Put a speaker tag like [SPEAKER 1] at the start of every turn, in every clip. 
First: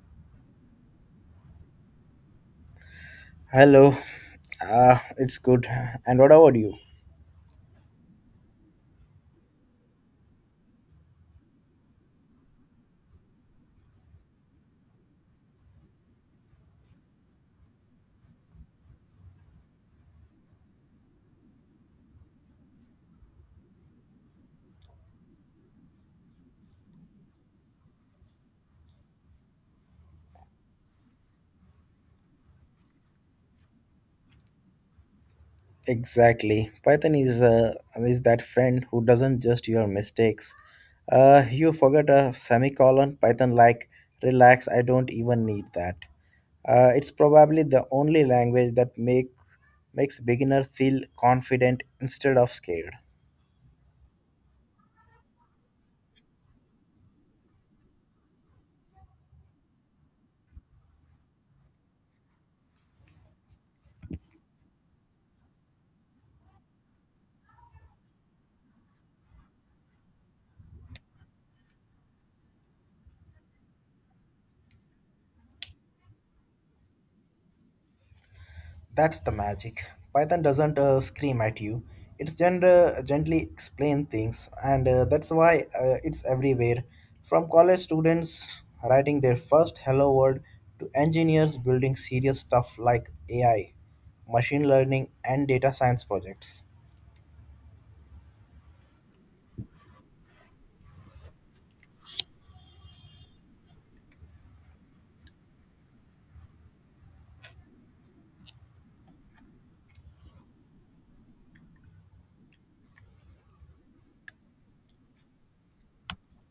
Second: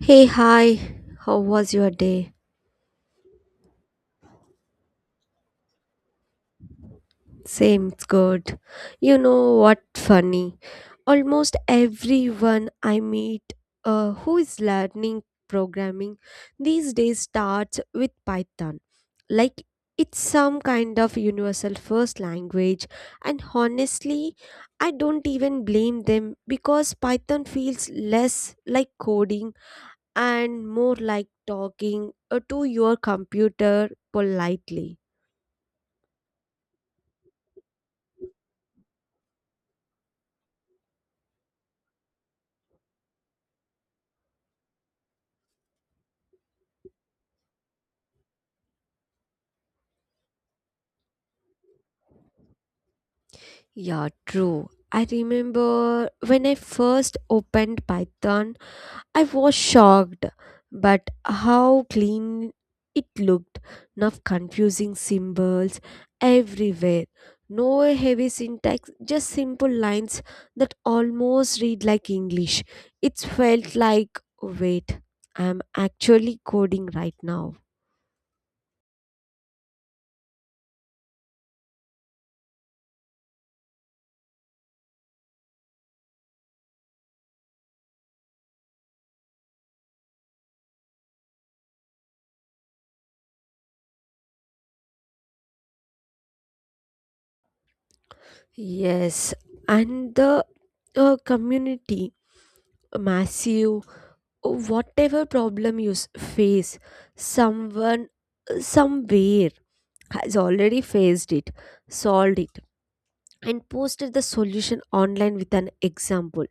[SPEAKER 1] Hey, hi. How was your day?
[SPEAKER 2] Hello, it's good. And what about you?
[SPEAKER 1] Same, it's good. You know what funny? Almost everyone I meet who is learning programming these days starts with Python. Like it's some kind of universal first language and honestly I don't even blame them because Python feels less like coding and more like talking to your computer politely.
[SPEAKER 2] Exactly. Python is that friend who doesn't just your mistakes. You forget a semicolon. Python like relax. I don't even need that. It's probably the only language that makes beginner feel confident instead of scared.
[SPEAKER 1] Yeah, true. I remember when I first opened Python, I was shocked, but how clean it looked. Enough confusing symbols everywhere. No heavy syntax, just simple lines that almost read like English. It felt like, wait, I'm actually coding right now.
[SPEAKER 2] That's the magic. Python doesn't scream at you. It's gender gently explain things, and that's why it's everywhere. From college students writing their first hello world to engineers building serious stuff like AI, machine learning, and data science projects.
[SPEAKER 1] Yes, and the community, massive, whatever problem you face, someone somewhere has already faced it, solved it, and posted the solution online with an example.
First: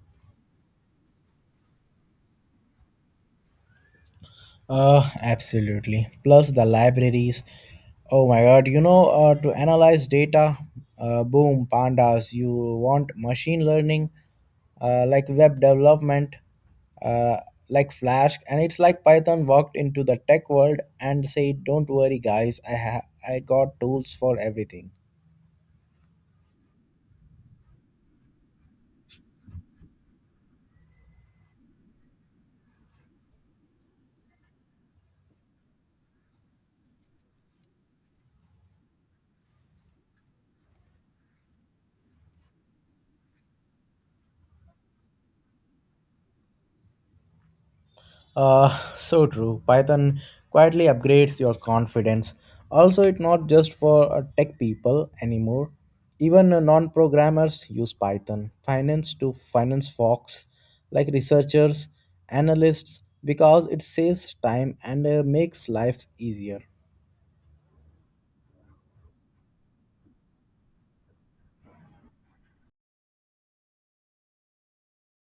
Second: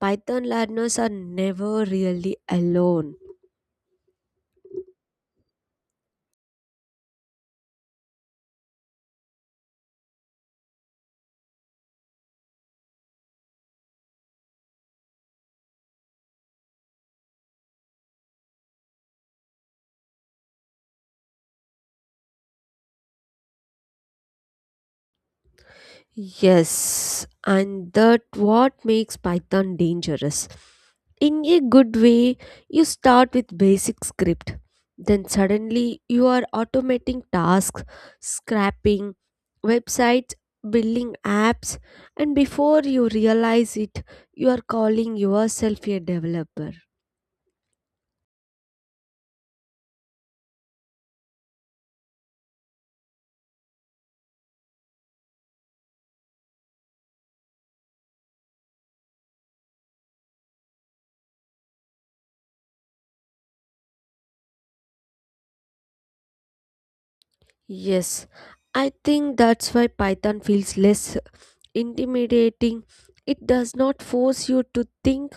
[SPEAKER 1] Python learners are never really alone.
[SPEAKER 2] Absolutely. Plus the libraries. Oh my God! To analyze data, boom, pandas. You want machine learning, like web development, uh, like Flash, and it's like Python walked into the tech world and said, "Don't worry, guys. I got tools for everything."
[SPEAKER 1] Yes, and that what makes Python dangerous. In a good way, you start with basic script. Then suddenly you are automating tasks, scrapping websites, building apps, and before you realize it, you are calling yourself a developer.
[SPEAKER 2] Uh, so true. Python quietly upgrades your confidence. Also, it's not just for tech people anymore. Even non-programmers use Python. Finance to finance folks, like researchers, analysts, because it saves time and makes lives easier.
[SPEAKER 1] Yes, I think that's why Python feels less intimidating. It does not force you to think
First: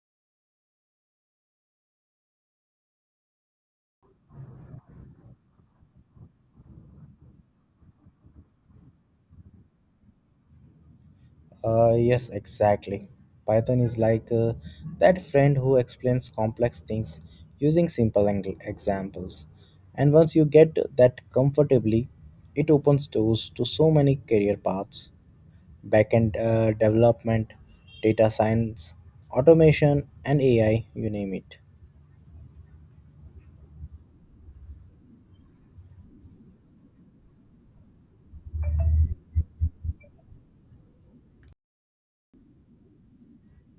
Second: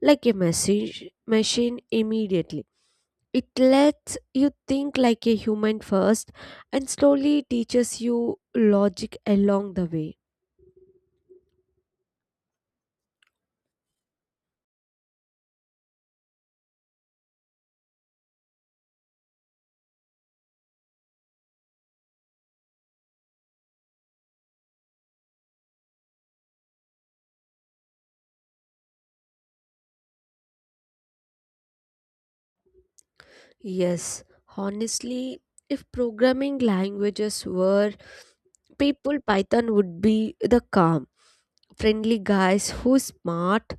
[SPEAKER 1] like a message machine immediately. It lets you think like a human first and slowly teaches you logic along the way.
[SPEAKER 2] Yes, exactly. Python is like that friend who explains complex things using simple examples. And once you get that comfortably, it opens doors to so many career paths backend development, data science, automation, and AI you name it.
[SPEAKER 1] Yes, honestly, if programming languages were people, Python would be the calm, friendly guys who's smart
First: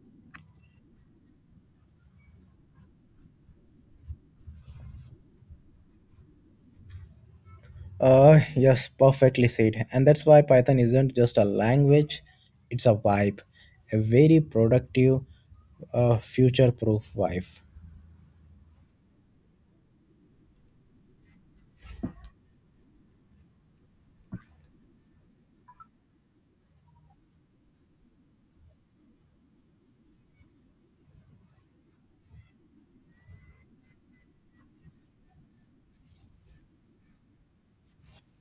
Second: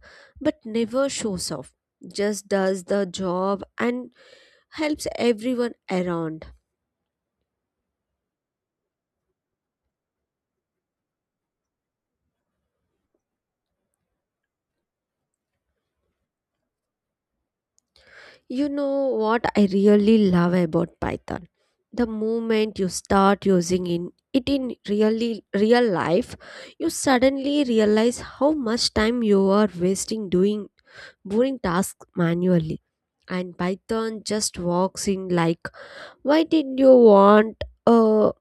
[SPEAKER 1] but never shows off, just does the job and helps everyone around.
[SPEAKER 2] Yes, perfectly said. And that's why Python isn't just a language, it's a vibe, a very productive, future proof vibe.
[SPEAKER 1] You know what I really love about Python? The moment you start using in it in really real life, you suddenly realize how much time you are wasting doing boring tasks manually, and Python just walks in like, why did you want a,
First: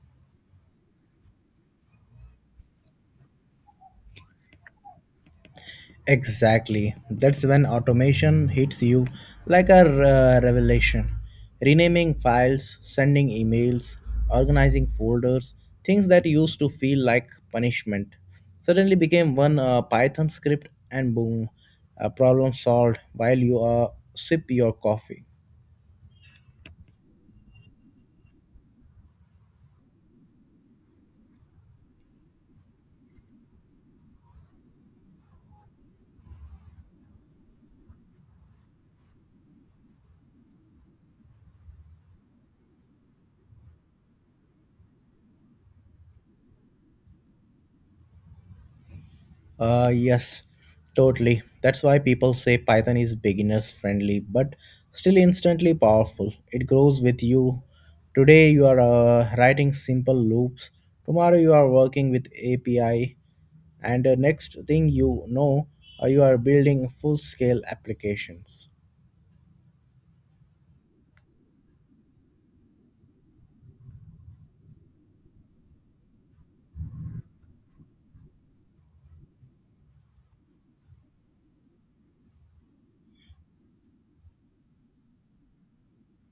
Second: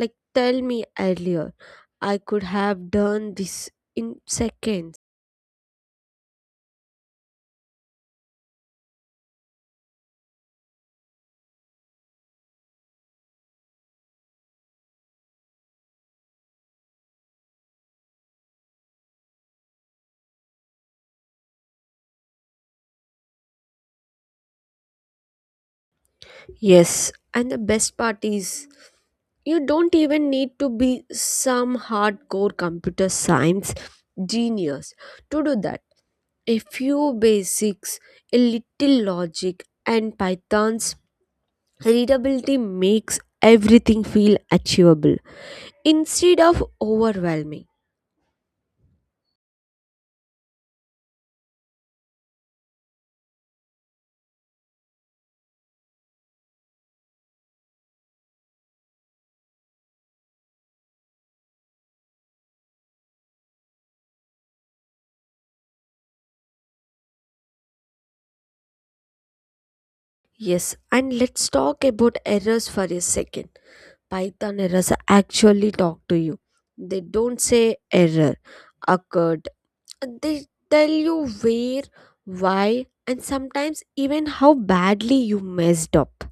[SPEAKER 1] like, tell me earlier, I could have done this in seconds.
[SPEAKER 2] Exactly. That's when automation hits you like a revelation. Renaming files, sending emails, organizing folders, things that used to feel like punishment suddenly became one Python script and boom, a problem solved while you sip your coffee.
[SPEAKER 1] Yes, and the best part is, you don't even need to be some hardcore computer science genius to do that. A few basics, a little logic, and Python's readability makes everything feel achievable instead of overwhelming.
[SPEAKER 2] Yes, totally. That's why people say Python is beginners friendly, but still instantly powerful. It grows with you. Today you are writing simple loops. Tomorrow you are working with API, and next thing you know, you are building full scale applications.
[SPEAKER 1] Yes, and let's talk about errors for a second. Python errors actually talk to you. They don't say error occurred. They tell you where, why, and sometimes even how badly you messed up.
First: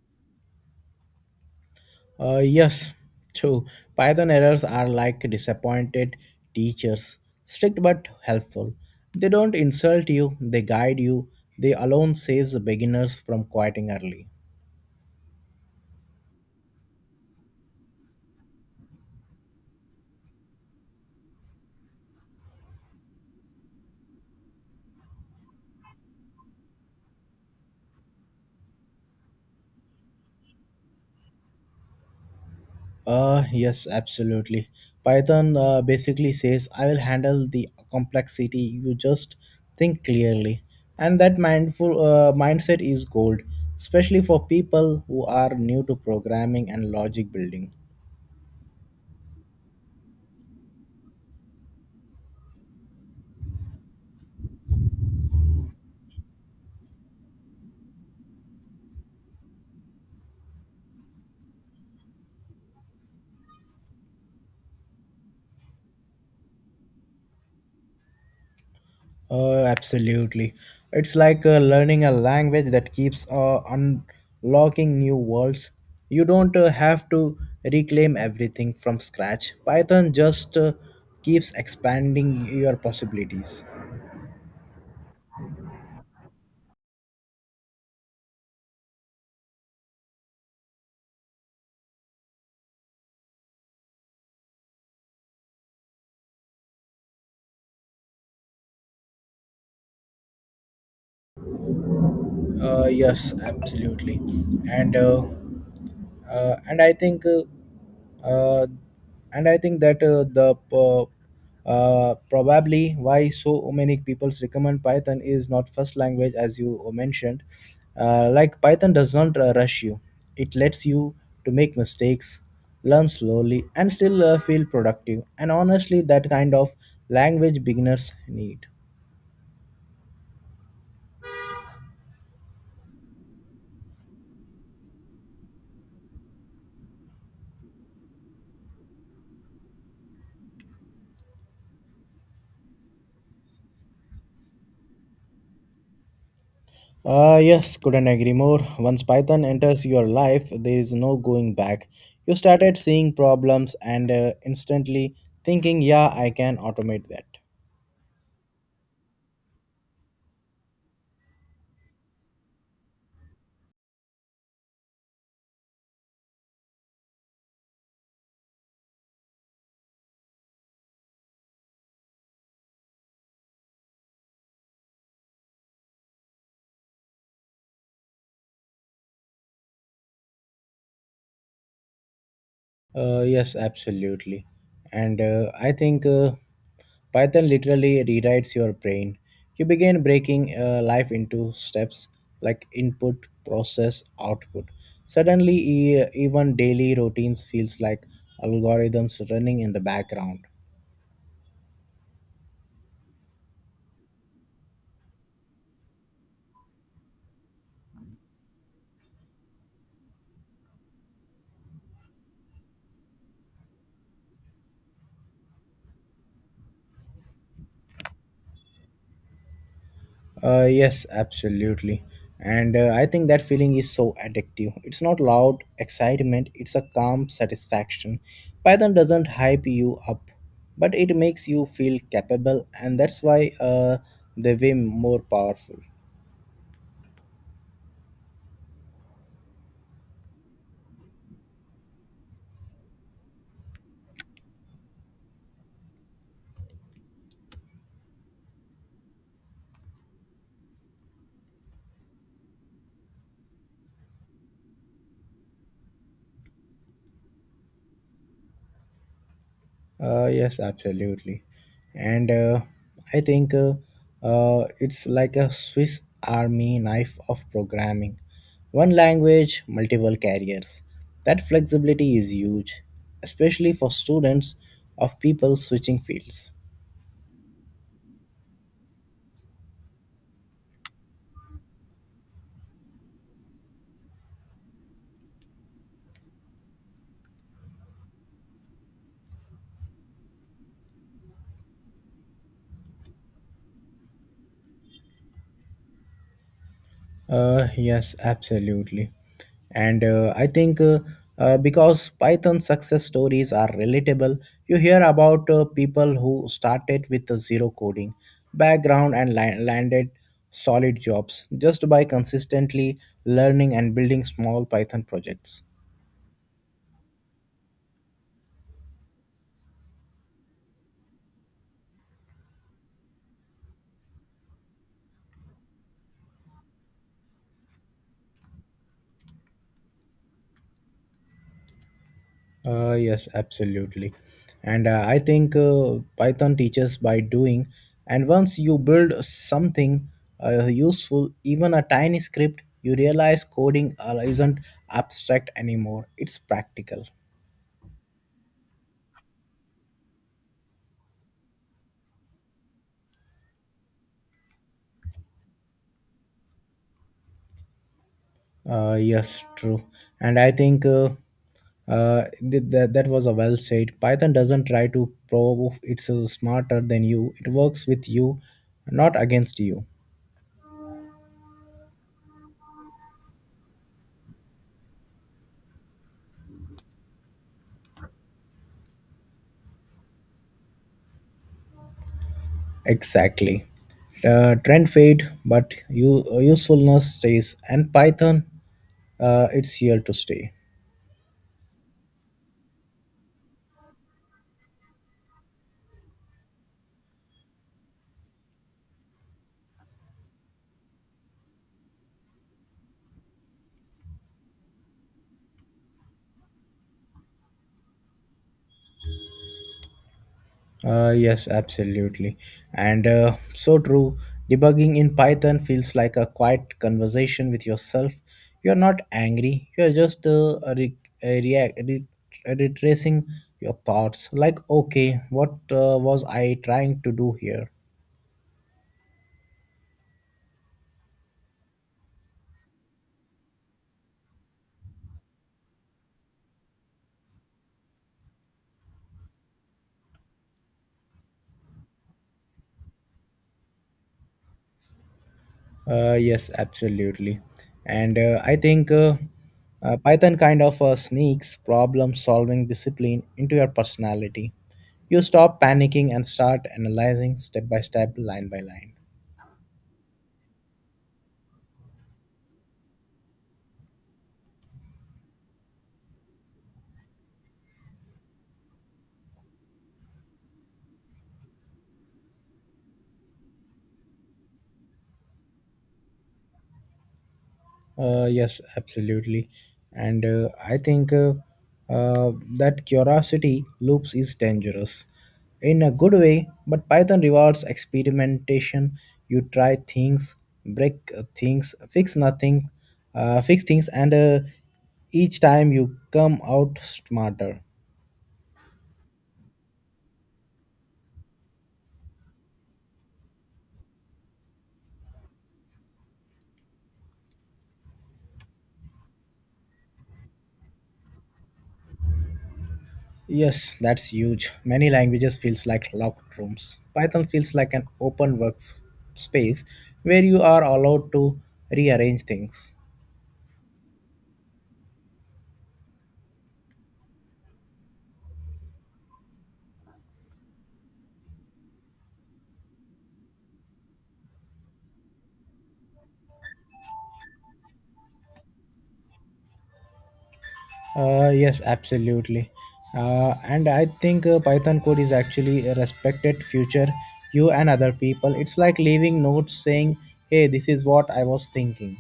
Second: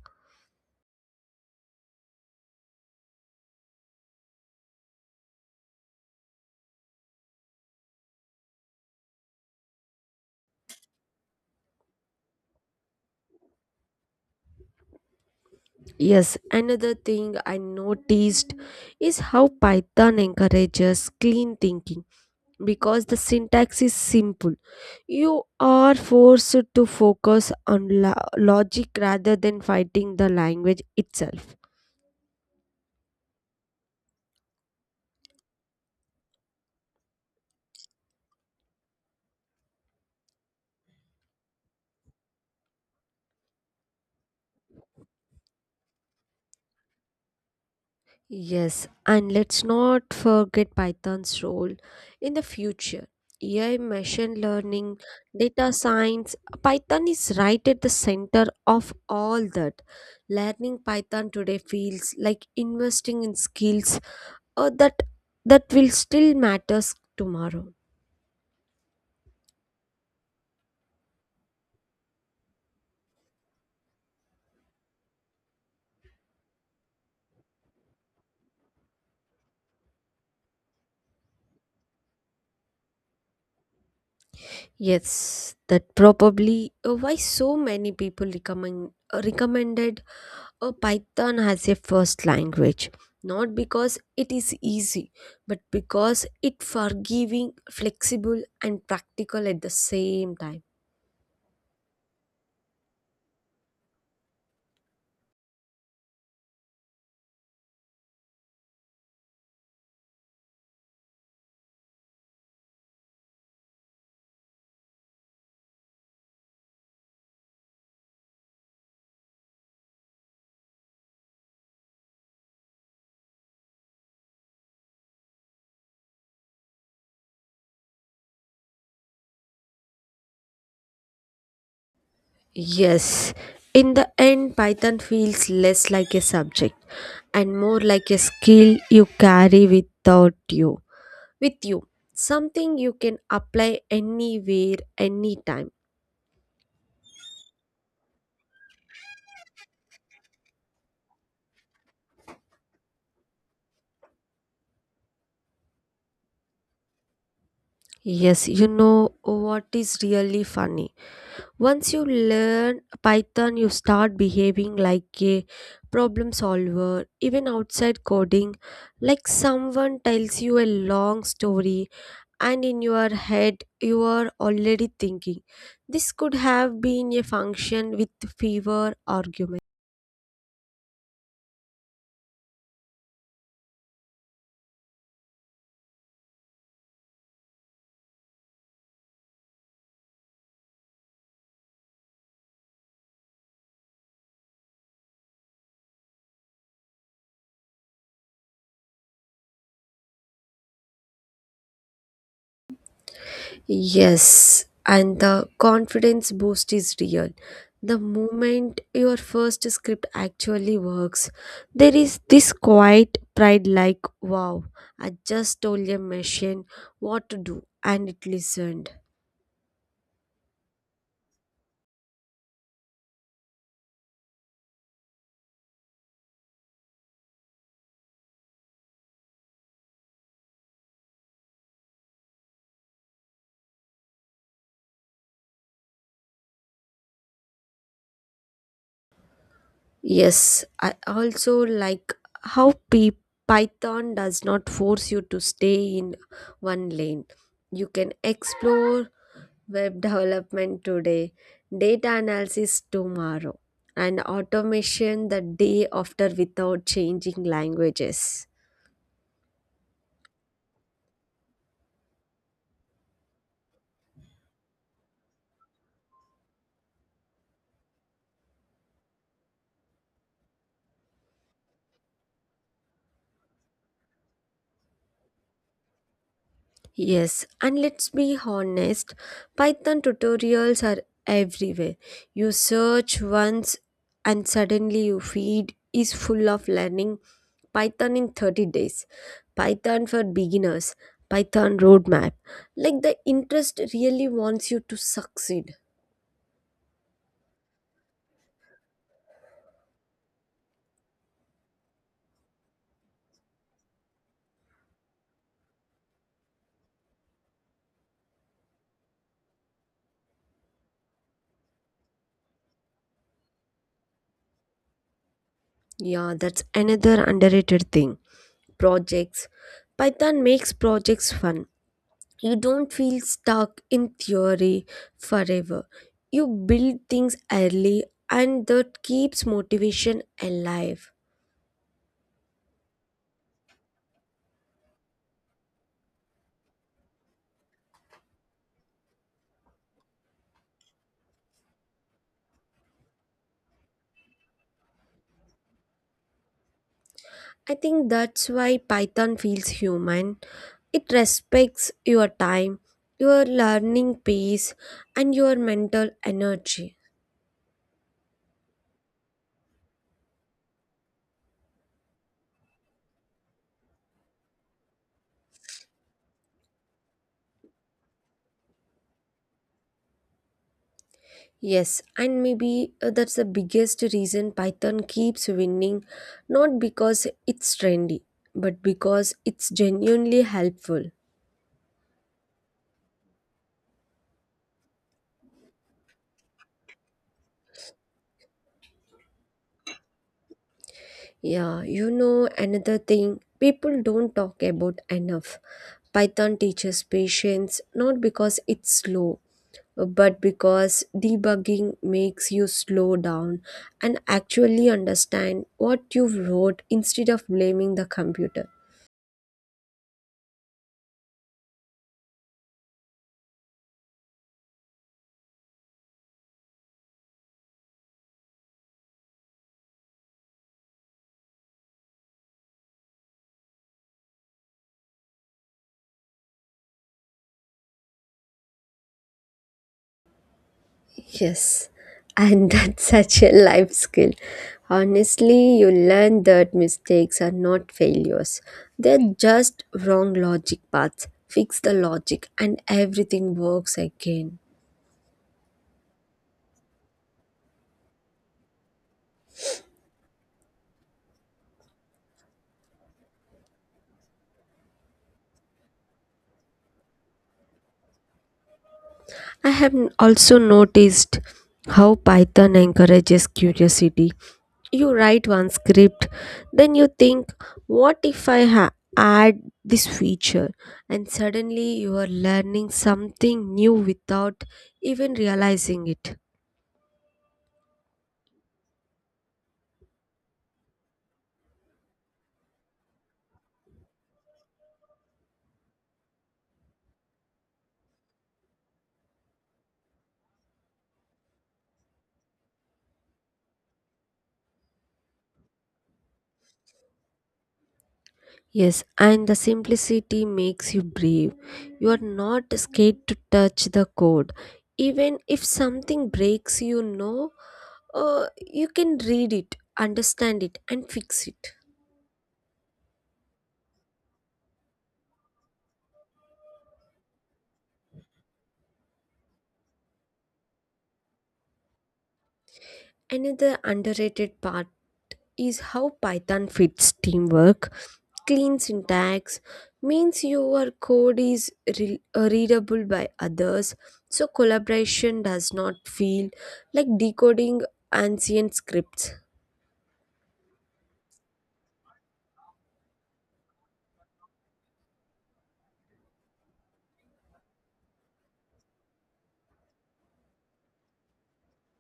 [SPEAKER 2] Yes, true. Python errors are like disappointed teachers, strict but helpful. They don't insult you, they guide you. They alone saves the beginners from quitting early.
[SPEAKER 1] Yes, another thing I noticed is how Python encourages clean thinking because the syntax is simple. You are forced to focus on logic rather than fighting the language itself.
[SPEAKER 2] Yes, absolutely. Python basically says, I will handle the complexity. You just think clearly. And that mindful mindset is gold, especially for people who are new to programming and logic building.
[SPEAKER 1] Yes, and let's not forget Python's role in the future. AI, machine learning, data science, Python is right at the center of all that. Learning Python today feels like investing in skills uh, that that will still matters tomorrow.
[SPEAKER 2] Absolutely. It's like learning a language that keeps unlocking new worlds. You don't have to reclaim everything from scratch. Python just keeps expanding your possibilities.
[SPEAKER 1] Yes, that probably why so many people recommend recommended a python has a first language, not because it is easy but because it forgiving, flexible and practical at the same time.
[SPEAKER 2] Yes, absolutely, and uh, and I think that probably why so many people recommend Python is not first language as you mentioned. Like Python does not rush you; it lets you to make mistakes, learn slowly, and still feel productive. And honestly, that kind of language beginners need.
[SPEAKER 1] Yes, in the end Python feels less like a subject and more like a skill you carry without you with you, something you can apply anywhere anytime.
[SPEAKER 2] Yes, couldn't agree more. Once Python enters your life, there is no going back. You started seeing problems and instantly thinking, yeah, I can automate that.
[SPEAKER 1] Yes, you know what is really funny. Once you learn Python, you start behaving like a problem solver, even outside coding. Like someone tells you a long story, and in your head, you are already thinking, this could have been a function with fewer arguments.
[SPEAKER 2] Yes, absolutely. And I think Python literally rewrites your brain. You begin breaking life into steps like input, process, output. Suddenly, even daily routines feels like algorithms running in the background.
[SPEAKER 1] Yes, and the confidence boost is real. The moment your first script actually works, there is this quiet pride like, wow, I just told a machine what to do and it listened.
[SPEAKER 2] Yes, absolutely. And I think that feeling is so addictive. It's not loud excitement, it's a calm satisfaction. Python doesn't hype you up, but it makes you feel capable, and that's why they way more powerful.
[SPEAKER 1] Yes, I also like how Python does not force you to stay in one lane. You can explore web development today, data analysis tomorrow, and automation the day after without changing languages.
[SPEAKER 2] Yes, absolutely. And I think it's like a Swiss army knife of programming. One language, multiple carriers. That flexibility is huge, especially for students of people switching fields.
[SPEAKER 1] Yes, and let's be honest, Python tutorials are everywhere. You search once and suddenly your feed is full of learning Python in 30 days, Python for beginners, Python roadmap. Like the interest really wants you to succeed.
[SPEAKER 2] Yes, absolutely. And I think because Python success stories are relatable, you hear about people who started with a zero coding background and landed solid jobs just by consistently learning and building small Python projects.
[SPEAKER 1] Yeah, that's another underrated thing. Projects. Python makes projects fun. You don't feel stuck in theory forever. You build things early and that keeps motivation alive.
[SPEAKER 2] Yes, absolutely. And I think Python teaches by doing. And once you build something useful, even a tiny script, you realize coding isn't abstract anymore. It's practical.
[SPEAKER 1] I think that's why Python feels human. It respects your time, your learning pace, and your mental energy.
[SPEAKER 2] Yes, true. And I think uh, that was a well said. Python doesn't try to prove it's smarter than you. It works with you, not against you.
[SPEAKER 1] Yes, and maybe that's the biggest reason Python keeps winning, not because it's trendy, but because it's genuinely helpful.
[SPEAKER 2] Exactly. Trend fade, but usefulness stays. And Python, it's here to stay.
[SPEAKER 1] Yeah, you know, another thing people don't talk about enough. Python teaches patience, not because it's slow, but because debugging makes you slow down and actually understand what you wrote instead of blaming the computer.
[SPEAKER 2] Yes, absolutely. And so true. Debugging in Python feels like a quiet conversation with yourself. You're not angry. You're just react, re- retracing your thoughts. Like, okay, what was I trying to do here?
[SPEAKER 1] Yes, and that's such a life skill. Honestly, you learn that mistakes are not failures, they're just wrong logic paths. Fix the logic, and everything works again.
[SPEAKER 2] Yes, absolutely. And I think Python kind of sneaks problem solving discipline into your personality. You stop panicking and start analyzing step by step, line by line.
[SPEAKER 1] I have also noticed how Python encourages curiosity. You write one script, then you think, what if add this feature? And suddenly you are learning something new without even realizing it.
[SPEAKER 2] Yes, absolutely. And I think uh, that curiosity loops is dangerous in a good way, but Python rewards experimentation. You try things, break things, fix nothing, fix things, and each time you come out smarter.
[SPEAKER 1] Yes, and the simplicity makes you brave. You are not scared to touch the code. Even if something breaks, you know, you can read it, understand it, and fix it.
[SPEAKER 2] Yes, that's huge. Many languages feels like locked rooms. Python feels like an open work space where you are allowed to rearrange things.
[SPEAKER 1] Another underrated part is how Python fits teamwork. Clean syntax means your code is readable by others, so collaboration does not feel like decoding ancient scripts.
[SPEAKER 2] Yes, absolutely. And I think Python code is actually a respected future you and other people. It's like leaving notes saying, "Hey, this is what I was thinking."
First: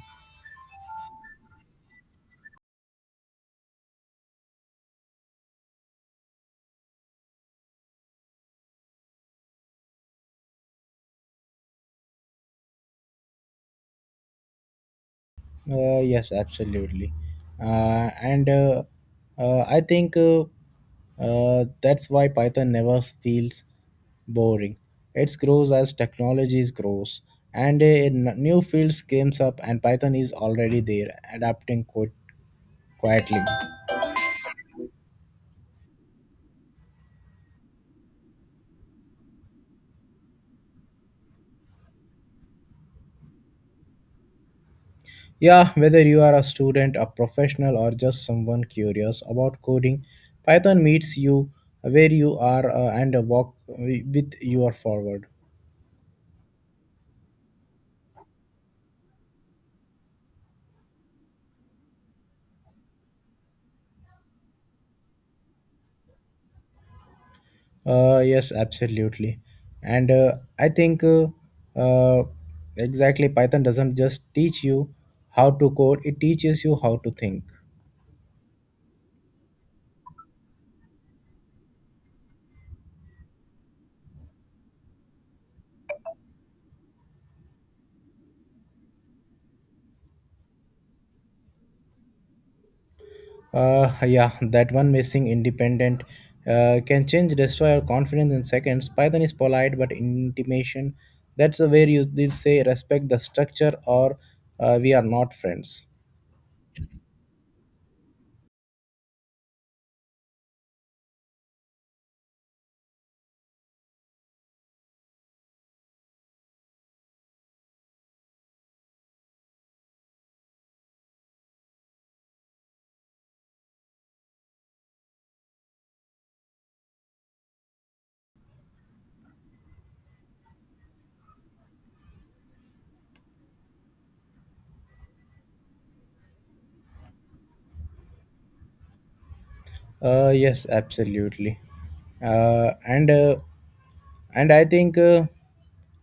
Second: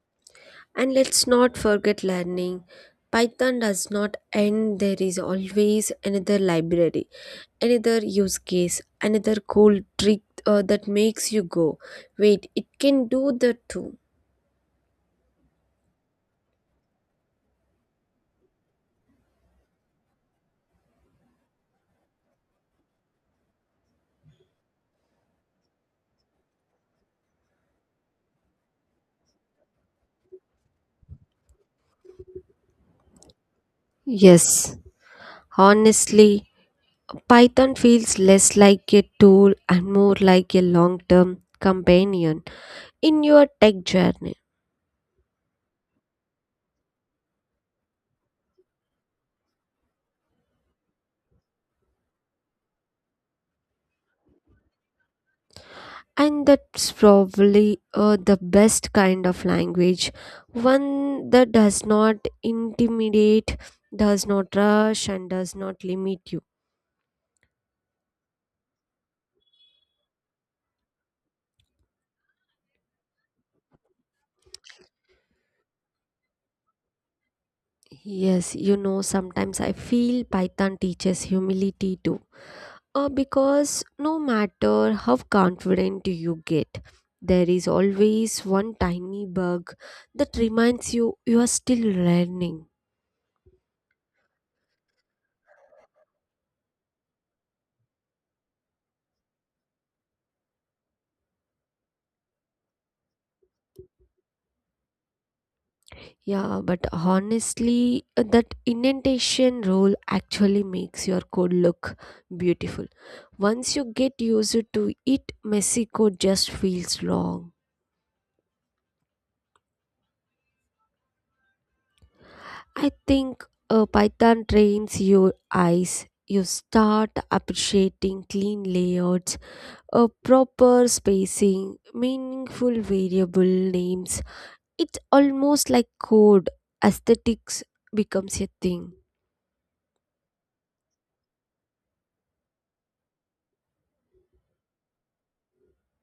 [SPEAKER 1] And let's not forget learning. Python does not end, there is always another library, another use case, another cool trick that makes you go, wait, it can do that too.
[SPEAKER 2] Yes, absolutely. And I think that's why Python never feels boring. It grows as technologies grows, and new fields comes up, and Python is already there, adapting quite quietly.
[SPEAKER 1] Yes, honestly, Python feels less like a tool and more like a long term companion in your tech journey.
[SPEAKER 2] Yeah, whether you are a student, a professional, or just someone curious about coding, Python meets you where you are and walk with your forward.
[SPEAKER 1] And that's probably the best kind of language, one that does not intimidate, does not rush, and does not limit you.
[SPEAKER 2] Yes, absolutely. And I think uh, exactly Python doesn't just teach you how to code, it teaches you how to think.
[SPEAKER 1] Yes, you know, sometimes I feel Python teaches humility too. Because no matter how confident you get, there is always one tiny bug that reminds you you are still learning.
[SPEAKER 2] Yeah, that one missing independent can change, destroy your confidence in seconds. Python is polite but intimation. That's the way you did say respect the structure or we are not friends.
[SPEAKER 1] Yeah, but honestly, that indentation rule actually makes your code look beautiful. Once you get used to it, messy code just feels wrong. I think Python trains your eyes. You start appreciating clean layouts, a proper spacing, meaningful variable names. It's almost like code aesthetics becomes a thing.
[SPEAKER 2] Yes, absolutely. Uh, and uh, and I think uh,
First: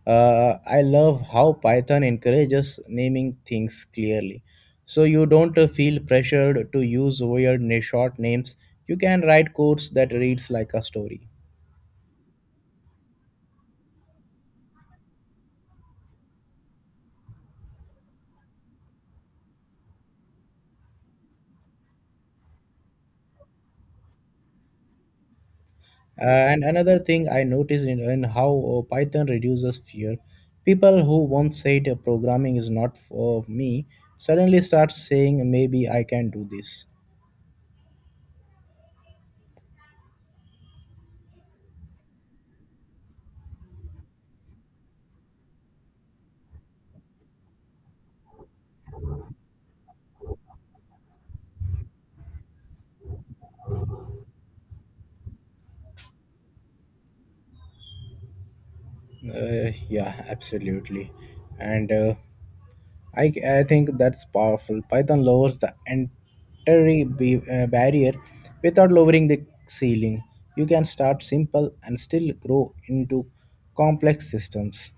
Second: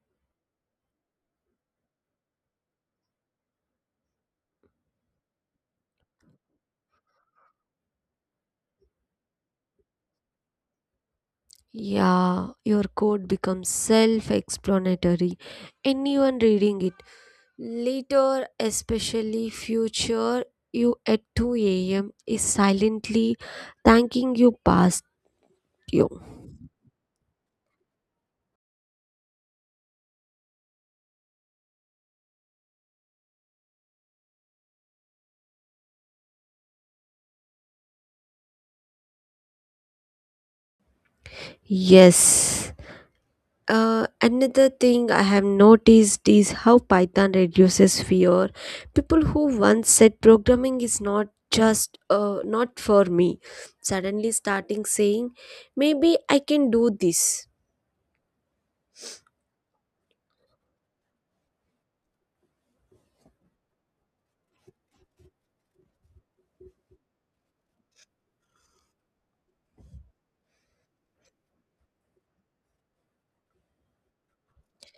[SPEAKER 2] uh, I love how Python encourages naming things clearly, so you don't feel pressured to use weird short names. You can write codes that reads like a story.
[SPEAKER 1] Yeah, your code becomes self explanatory. Anyone reading it later, especially future you at 2 a.m., is silently thanking you past you.
[SPEAKER 2] And another thing I noticed in how Python reduces fear, people who once said programming is not for me suddenly start saying maybe I can do this.
[SPEAKER 1] Yes. Another thing I have noticed is how Python reduces fear. People who once said programming is not for me suddenly starting saying maybe I can do this.
[SPEAKER 2] Yeah, absolutely. And I think that's powerful. Python lowers the entry barrier without lowering the ceiling. You can start simple and still grow into complex systems.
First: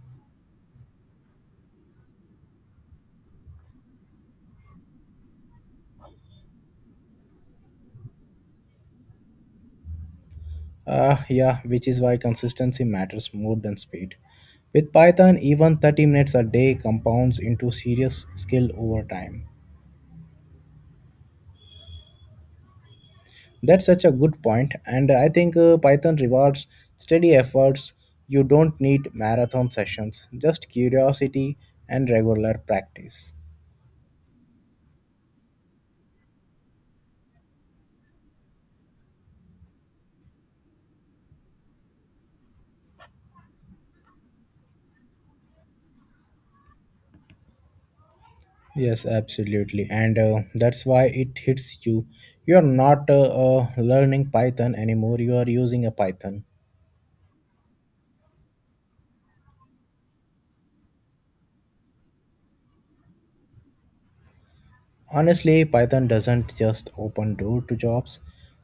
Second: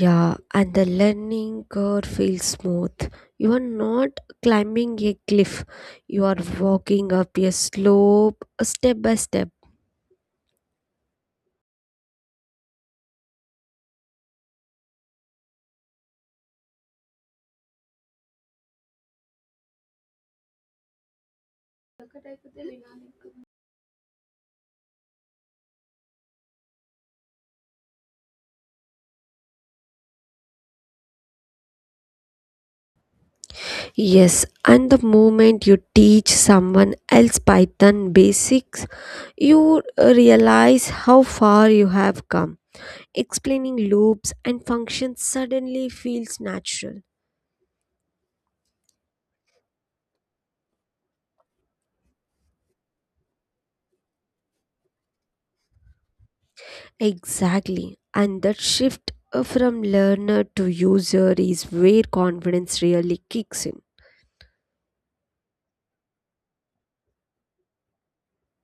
[SPEAKER 1] Yeah, and the learning curve feels smooth. You are not climbing a cliff, you are walking up a slope step by step.
[SPEAKER 2] Yeah, which is why consistency matters more than speed. With Python, even 30 minutes a day compounds into serious skill over time. That's such a good point, and I think Python rewards steady efforts. You don't need marathon sessions, just curiosity and regular practice.
[SPEAKER 1] Yes, and the moment you teach someone else Python basics, you realize how far you have come. Explaining loops and functions suddenly feels natural.
[SPEAKER 2] Yes, absolutely, and that's why it hits you. You are not learning Python anymore. You are using a Python.
[SPEAKER 1] Exactly, and that shift from learner to user is where confidence really kicks in.
[SPEAKER 2] Honestly, Python doesn't just open door to jobs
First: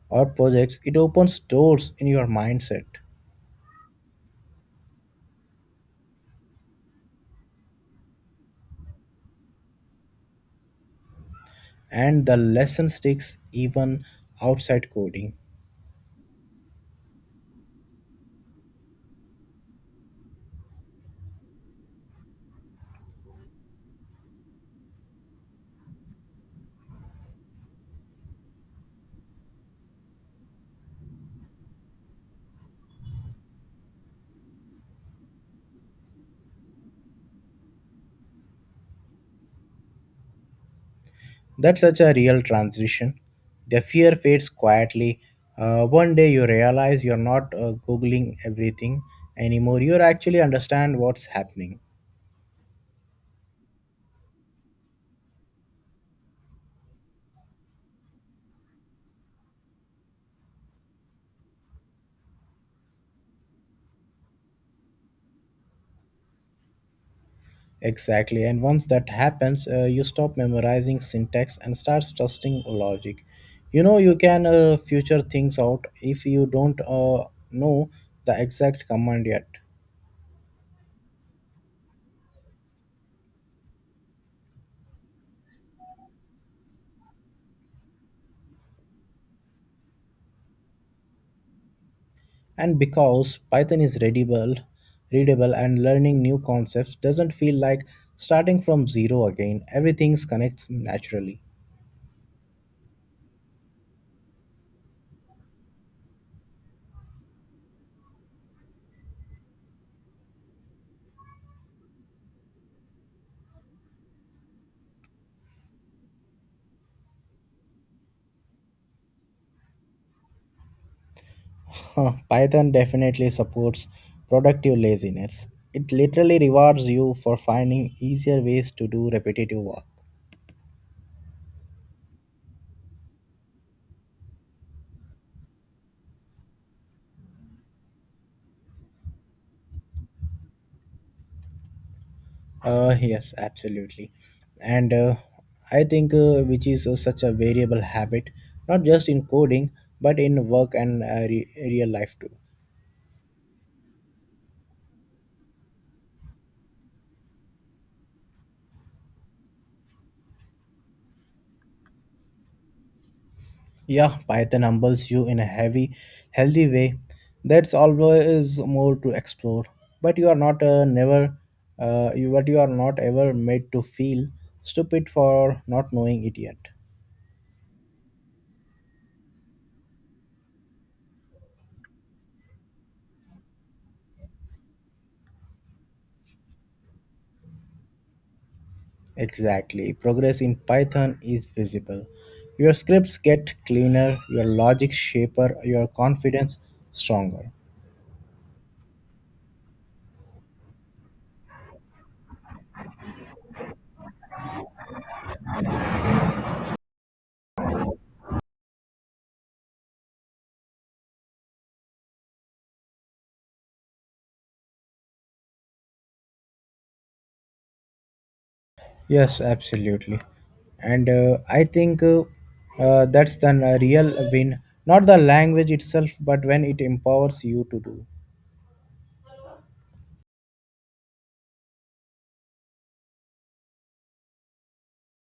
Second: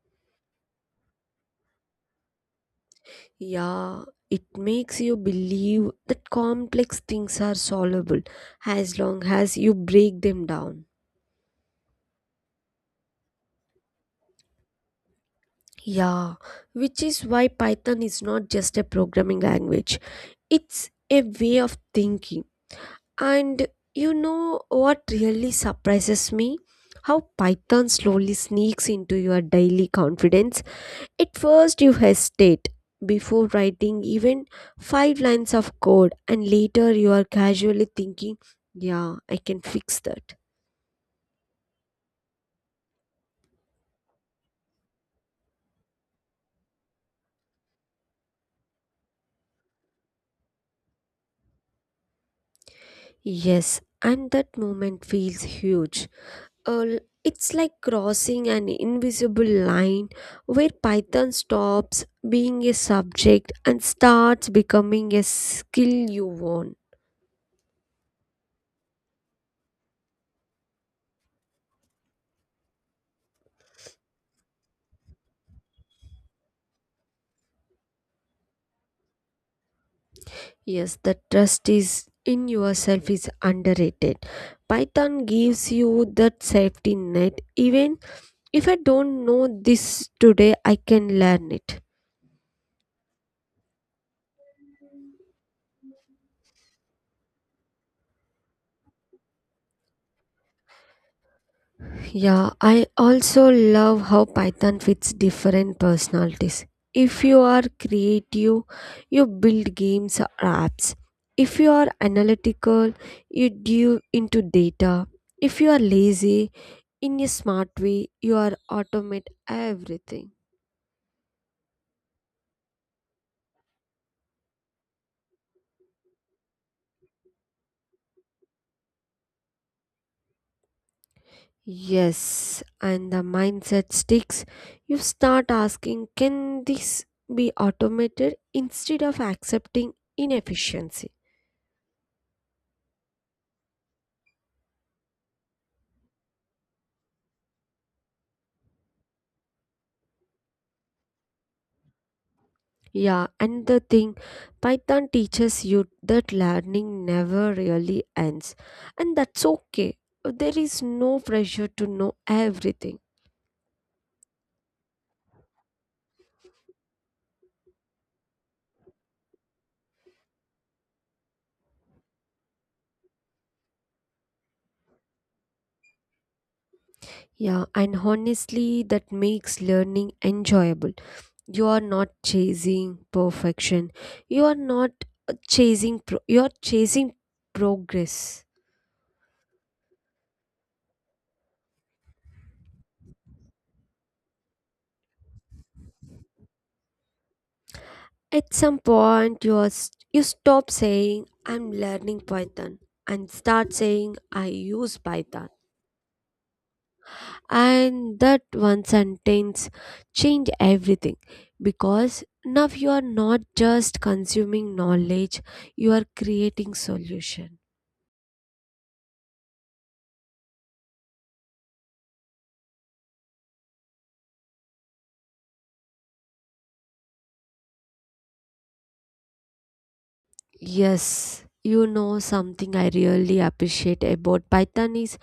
[SPEAKER 2] or projects. It opens doors in your mindset,
[SPEAKER 1] Yeah, it makes you believe that complex things are solvable as long as you break them down.
[SPEAKER 2] and the lesson sticks even outside coding.
[SPEAKER 1] Yeah, which is why Python is not just a programming language, it's a way of thinking. And you know what really surprises me? How Python slowly sneaks into your daily confidence. At first, you hesitate before writing even five lines of code, and later, you are casually thinking, yeah, I can fix that.
[SPEAKER 2] That's such a real transition. The fear fades quietly. One day you realize you're not Googling everything anymore. You actually understand what's happening.
[SPEAKER 1] Yes, and that moment feels huge it's like crossing an invisible line where Python stops being a subject and starts becoming a skill you own.
[SPEAKER 2] Exactly. And once that happens, you stop memorizing syntax and starts trusting logic. You can future things out if you don't know the exact command yet.
[SPEAKER 1] Yes, the trust is in yourself is underrated. Python gives you that safety net. Even if I don't know this today, I can learn it.
[SPEAKER 2] And because Python is readable and learning new concepts doesn't feel like starting from zero again. Everything connects naturally.
[SPEAKER 1] Yeah, I also love how Python fits different personalities. If you are creative, you build games or apps. If you are analytical, you dive into data. If you are lazy, in a smart way, you are automate everything.
[SPEAKER 2] Huh, Python definitely supports productive laziness. It literally rewards you for finding easier ways to do repetitive work.
[SPEAKER 1] Yes, and the mindset sticks. You start asking, can this be automated instead of accepting inefficiency?
[SPEAKER 2] Yes, absolutely. And I think which is such a variable habit, not just in coding, but in work and real life too.
[SPEAKER 1] Yeah, and the thing, Python teaches you that learning never really ends, and that's okay. There is no pressure to know everything.
[SPEAKER 2] Yeah, Python humbles you in a heavy, healthy way. That's always more to explore. But you are not never, but you are not ever made to feel stupid for not knowing it yet.
[SPEAKER 1] Yeah, and honestly, that makes learning enjoyable. You are not chasing perfection. You are not you are chasing progress.
[SPEAKER 2] Exactly. Progress in Python is visible. Your scripts get cleaner, your logic shaper, your confidence stronger.
[SPEAKER 1] At some point, you are you stop saying I'm learning Python and start saying I use Python, and that one sentence changed everything because now you are not just consuming knowledge, you are creating solution.
[SPEAKER 2] Yes, absolutely. And I think that's the real win, not the language itself, but when it empowers you to do.
[SPEAKER 1] Yes, you know something I really appreciate about Python is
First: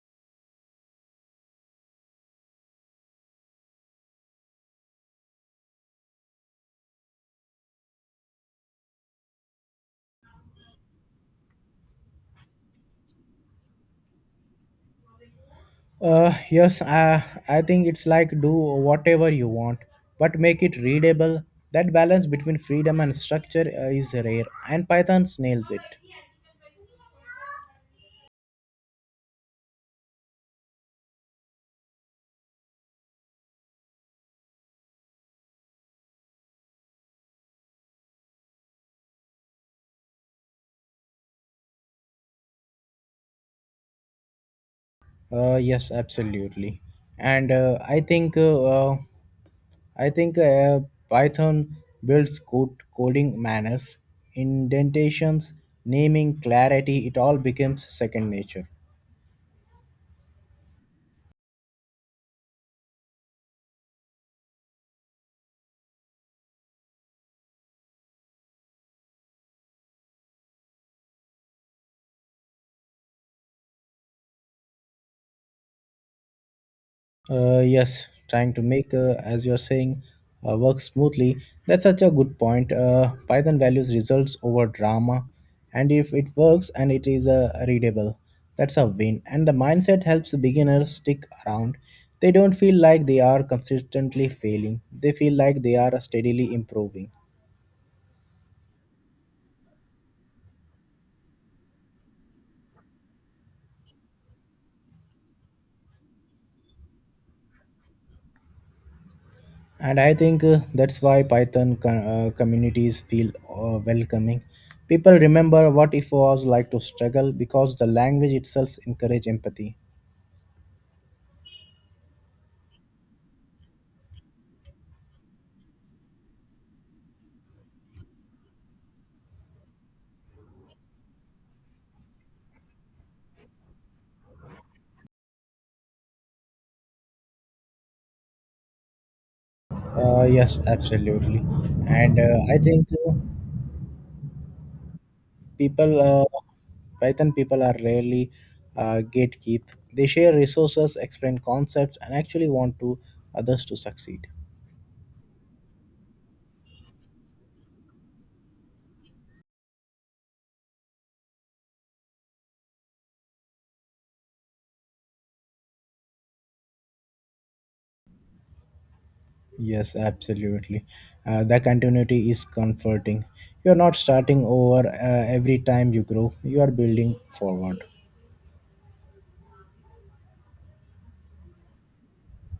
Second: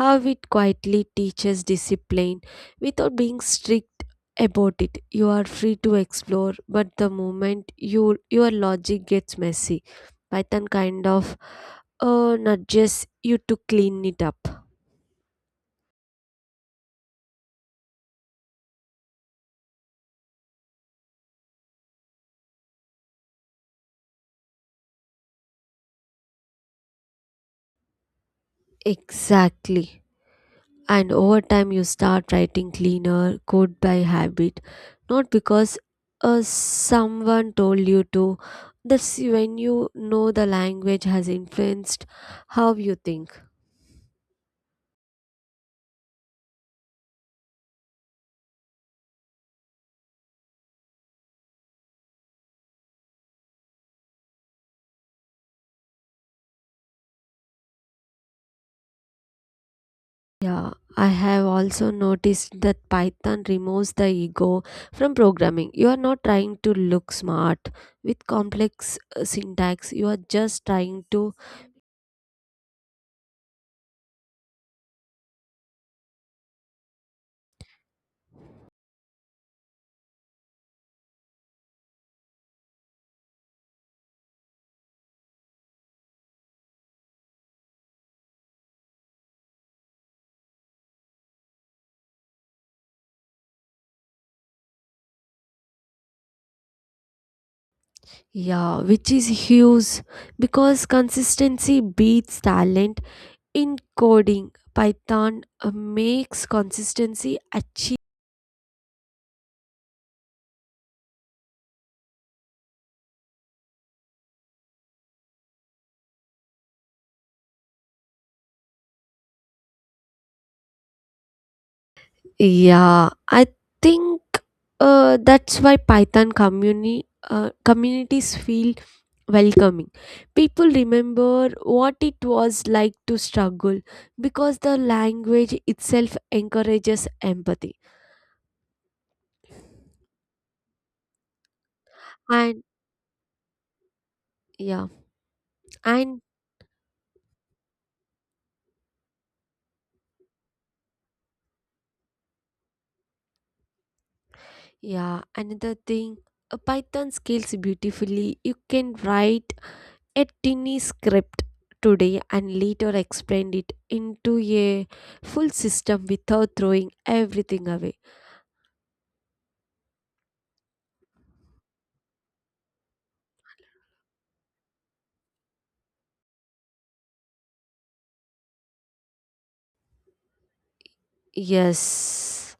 [SPEAKER 1] how it quietly teaches discipline without being strict about it. You are free to explore, but the moment you your logic gets messy, Python kind of nudges you to clean it up.
[SPEAKER 2] Yes, I think it's like do whatever you want, but make it readable. That balance between freedom and structure is rare, and Python nails it.
[SPEAKER 1] Exactly. And over time, you start writing cleaner code by habit, not because someone told you to. That's when you know the language has influenced how you think.
[SPEAKER 2] Yes, absolutely. And I think uh, I think uh, Python builds good coding manners, indentations, naming, clarity. It all becomes second nature.
[SPEAKER 1] Yeah, I have also noticed that Python removes the ego from programming. You are not trying to look smart with complex syntax, you are just trying to.
[SPEAKER 2] Yes, trying to make, as you're saying, work smoothly. That's such a good point. Python values results over drama, and if it works and it is readable, that's a win. And the mindset helps beginners stick around. They don't feel like they are consistently failing. They feel like they are steadily improving.
[SPEAKER 1] Yeah, which is huge because consistency beats talent in coding. Python makes consistency achieve.
[SPEAKER 2] And I think that's why python communities feel welcoming. People remember what it was like to struggle because the language itself encourage empathy.
[SPEAKER 1] Yeah, I think that's why Python community communities feel welcoming. People remember what it was like to struggle because the language itself encourages empathy.
[SPEAKER 2] Yes absolutely. And I
[SPEAKER 1] And
[SPEAKER 2] think
[SPEAKER 1] yeah,
[SPEAKER 2] people
[SPEAKER 1] and
[SPEAKER 2] python people are rarely gatekeep. They share resources explain concepts and actually want to others to succeed.
[SPEAKER 1] yeah, another thing, a Python scales beautifully. You can write a tiny script today and later expand it into a full system without throwing everything away.
[SPEAKER 2] Yes, absolutely. The continuity is comforting. You're not starting over every time you grow, you are building forward.
[SPEAKER 1] Yes,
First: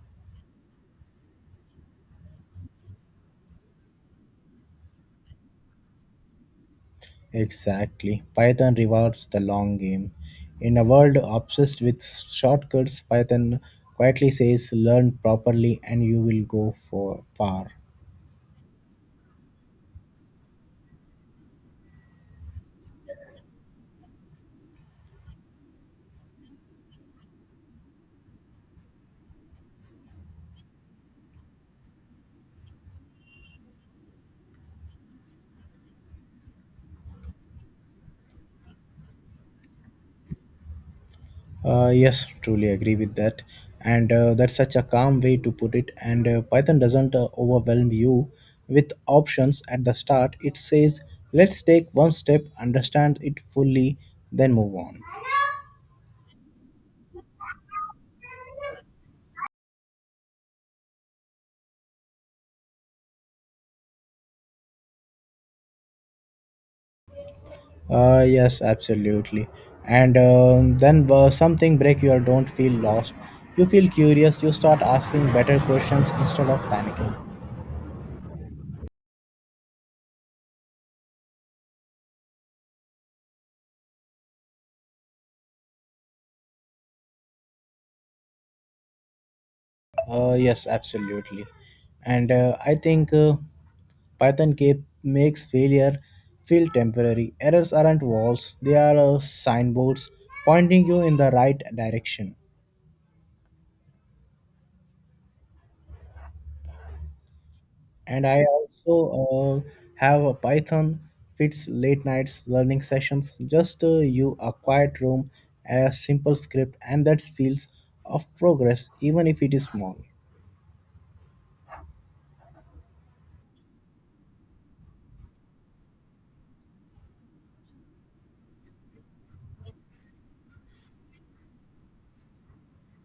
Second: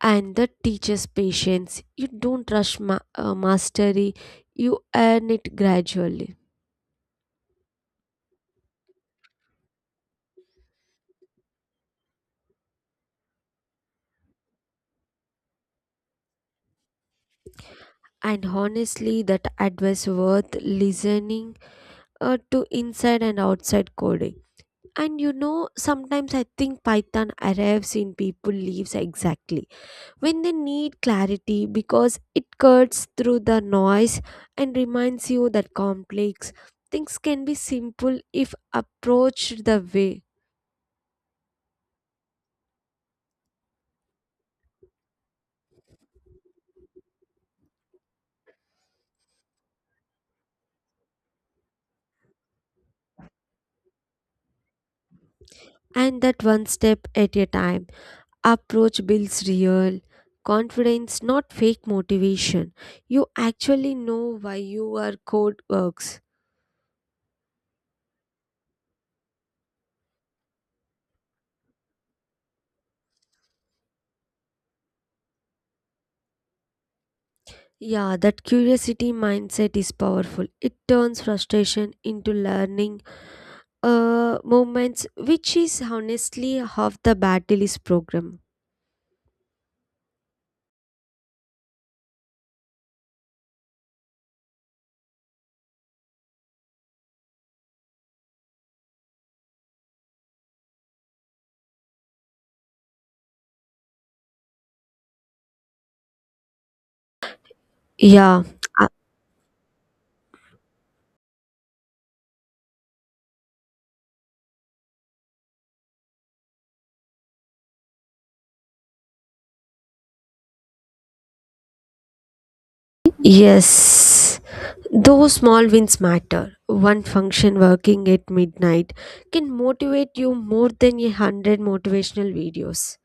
[SPEAKER 1] and that teaches patience. You don't rush mastery, you earn it gradually.
[SPEAKER 2] Exactly. Python rewards the long game. In a world obsessed with shortcuts, Python quietly says learn properly and you will go for far.
[SPEAKER 1] And honestly, that advice worth listening to inside and outside coding. And you know, sometimes I think Python arrives in people leaves exactly when they need clarity because it cuts through the noise and reminds you that complex things can be simple if approached the way.
[SPEAKER 2] Yes, truly agree with that. And that's such a calm way to put it. And Python doesn't overwhelm you with options at the start. It says, let's take one step, understand it fully, then move on.
[SPEAKER 1] And that one step at a time approach builds real confidence, not fake motivation. You actually know why your code works.
[SPEAKER 2] Yes, absolutely. And then something break you or don't feel lost. You feel curious, you start asking better questions instead of panicking.
[SPEAKER 1] Yeah, that curiosity mindset is powerful. It turns frustration into learning moments, which is honestly half the battle is program.
[SPEAKER 2] Yes, absolutely. And I think Python Cape makes failure feel temporary. Errors aren't walls, they are signboards pointing you in the right direction. And I
[SPEAKER 1] Yeah, uh,
[SPEAKER 2] also have a Python fits late nights learning sessions, just you, a quiet room, a simple script, and that feels of progress, even if it is small.
[SPEAKER 1] yes. Those small wins matter. One function working at midnight can motivate you more than 100 motivational videos.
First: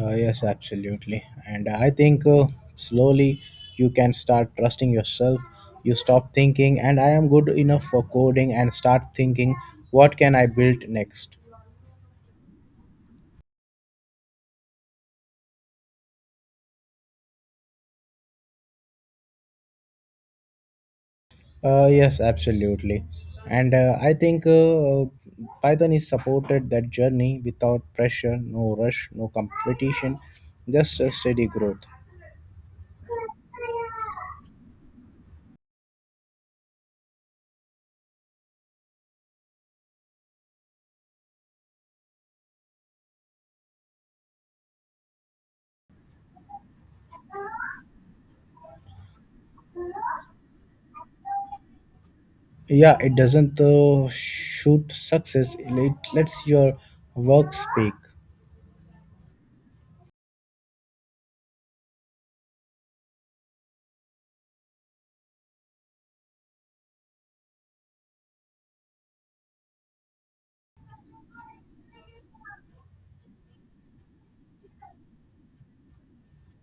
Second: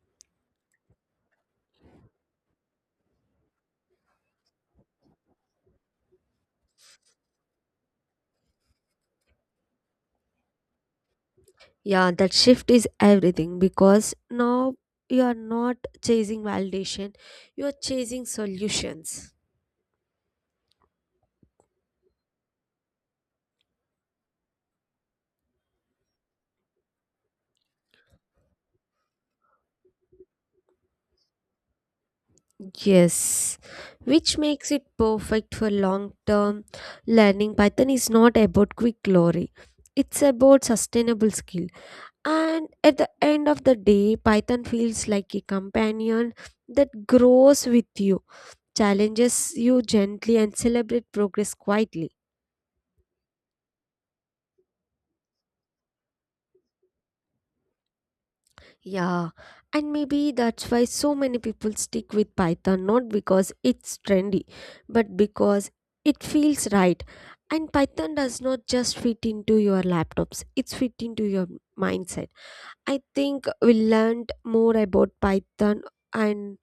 [SPEAKER 2] Yes, absolutely. And I think slowly you can start trusting yourself. You stop thinking, and I am good enough for coding, and start thinking, what can I build next?
[SPEAKER 1] Yeah, that shift is everything because now you are not chasing validation, you are chasing solutions.
[SPEAKER 2] Yes, absolutely. And I think Python is supported that journey without pressure, no rush, no competition, just a steady growth.
[SPEAKER 1] Yes, which makes it perfect for long term learning. Python is not about quick glory, it's about sustainable skill. And at the end of the day, Python feels like a companion that grows with you, challenges you gently, and celebrate progress quietly.
[SPEAKER 2] Yeah, it doesn't shoot success, it lets your work speak.
[SPEAKER 1] Yeah, and maybe that's why so many people stick with Python, not because it's trendy, but because it feels right. And Python does not just fit into your laptops, it's fit into your mindset. I think we learned more about Python and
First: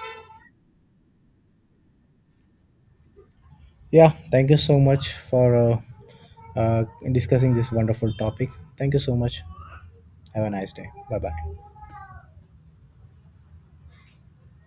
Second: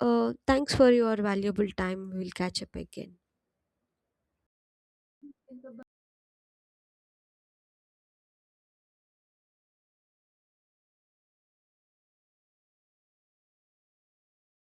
[SPEAKER 1] thanks for your valuable time. We'll catch up again.
[SPEAKER 2] Yeah, thank you so much for uh, discussing this wonderful topic. Thank you so much. Have a nice day. Bye bye.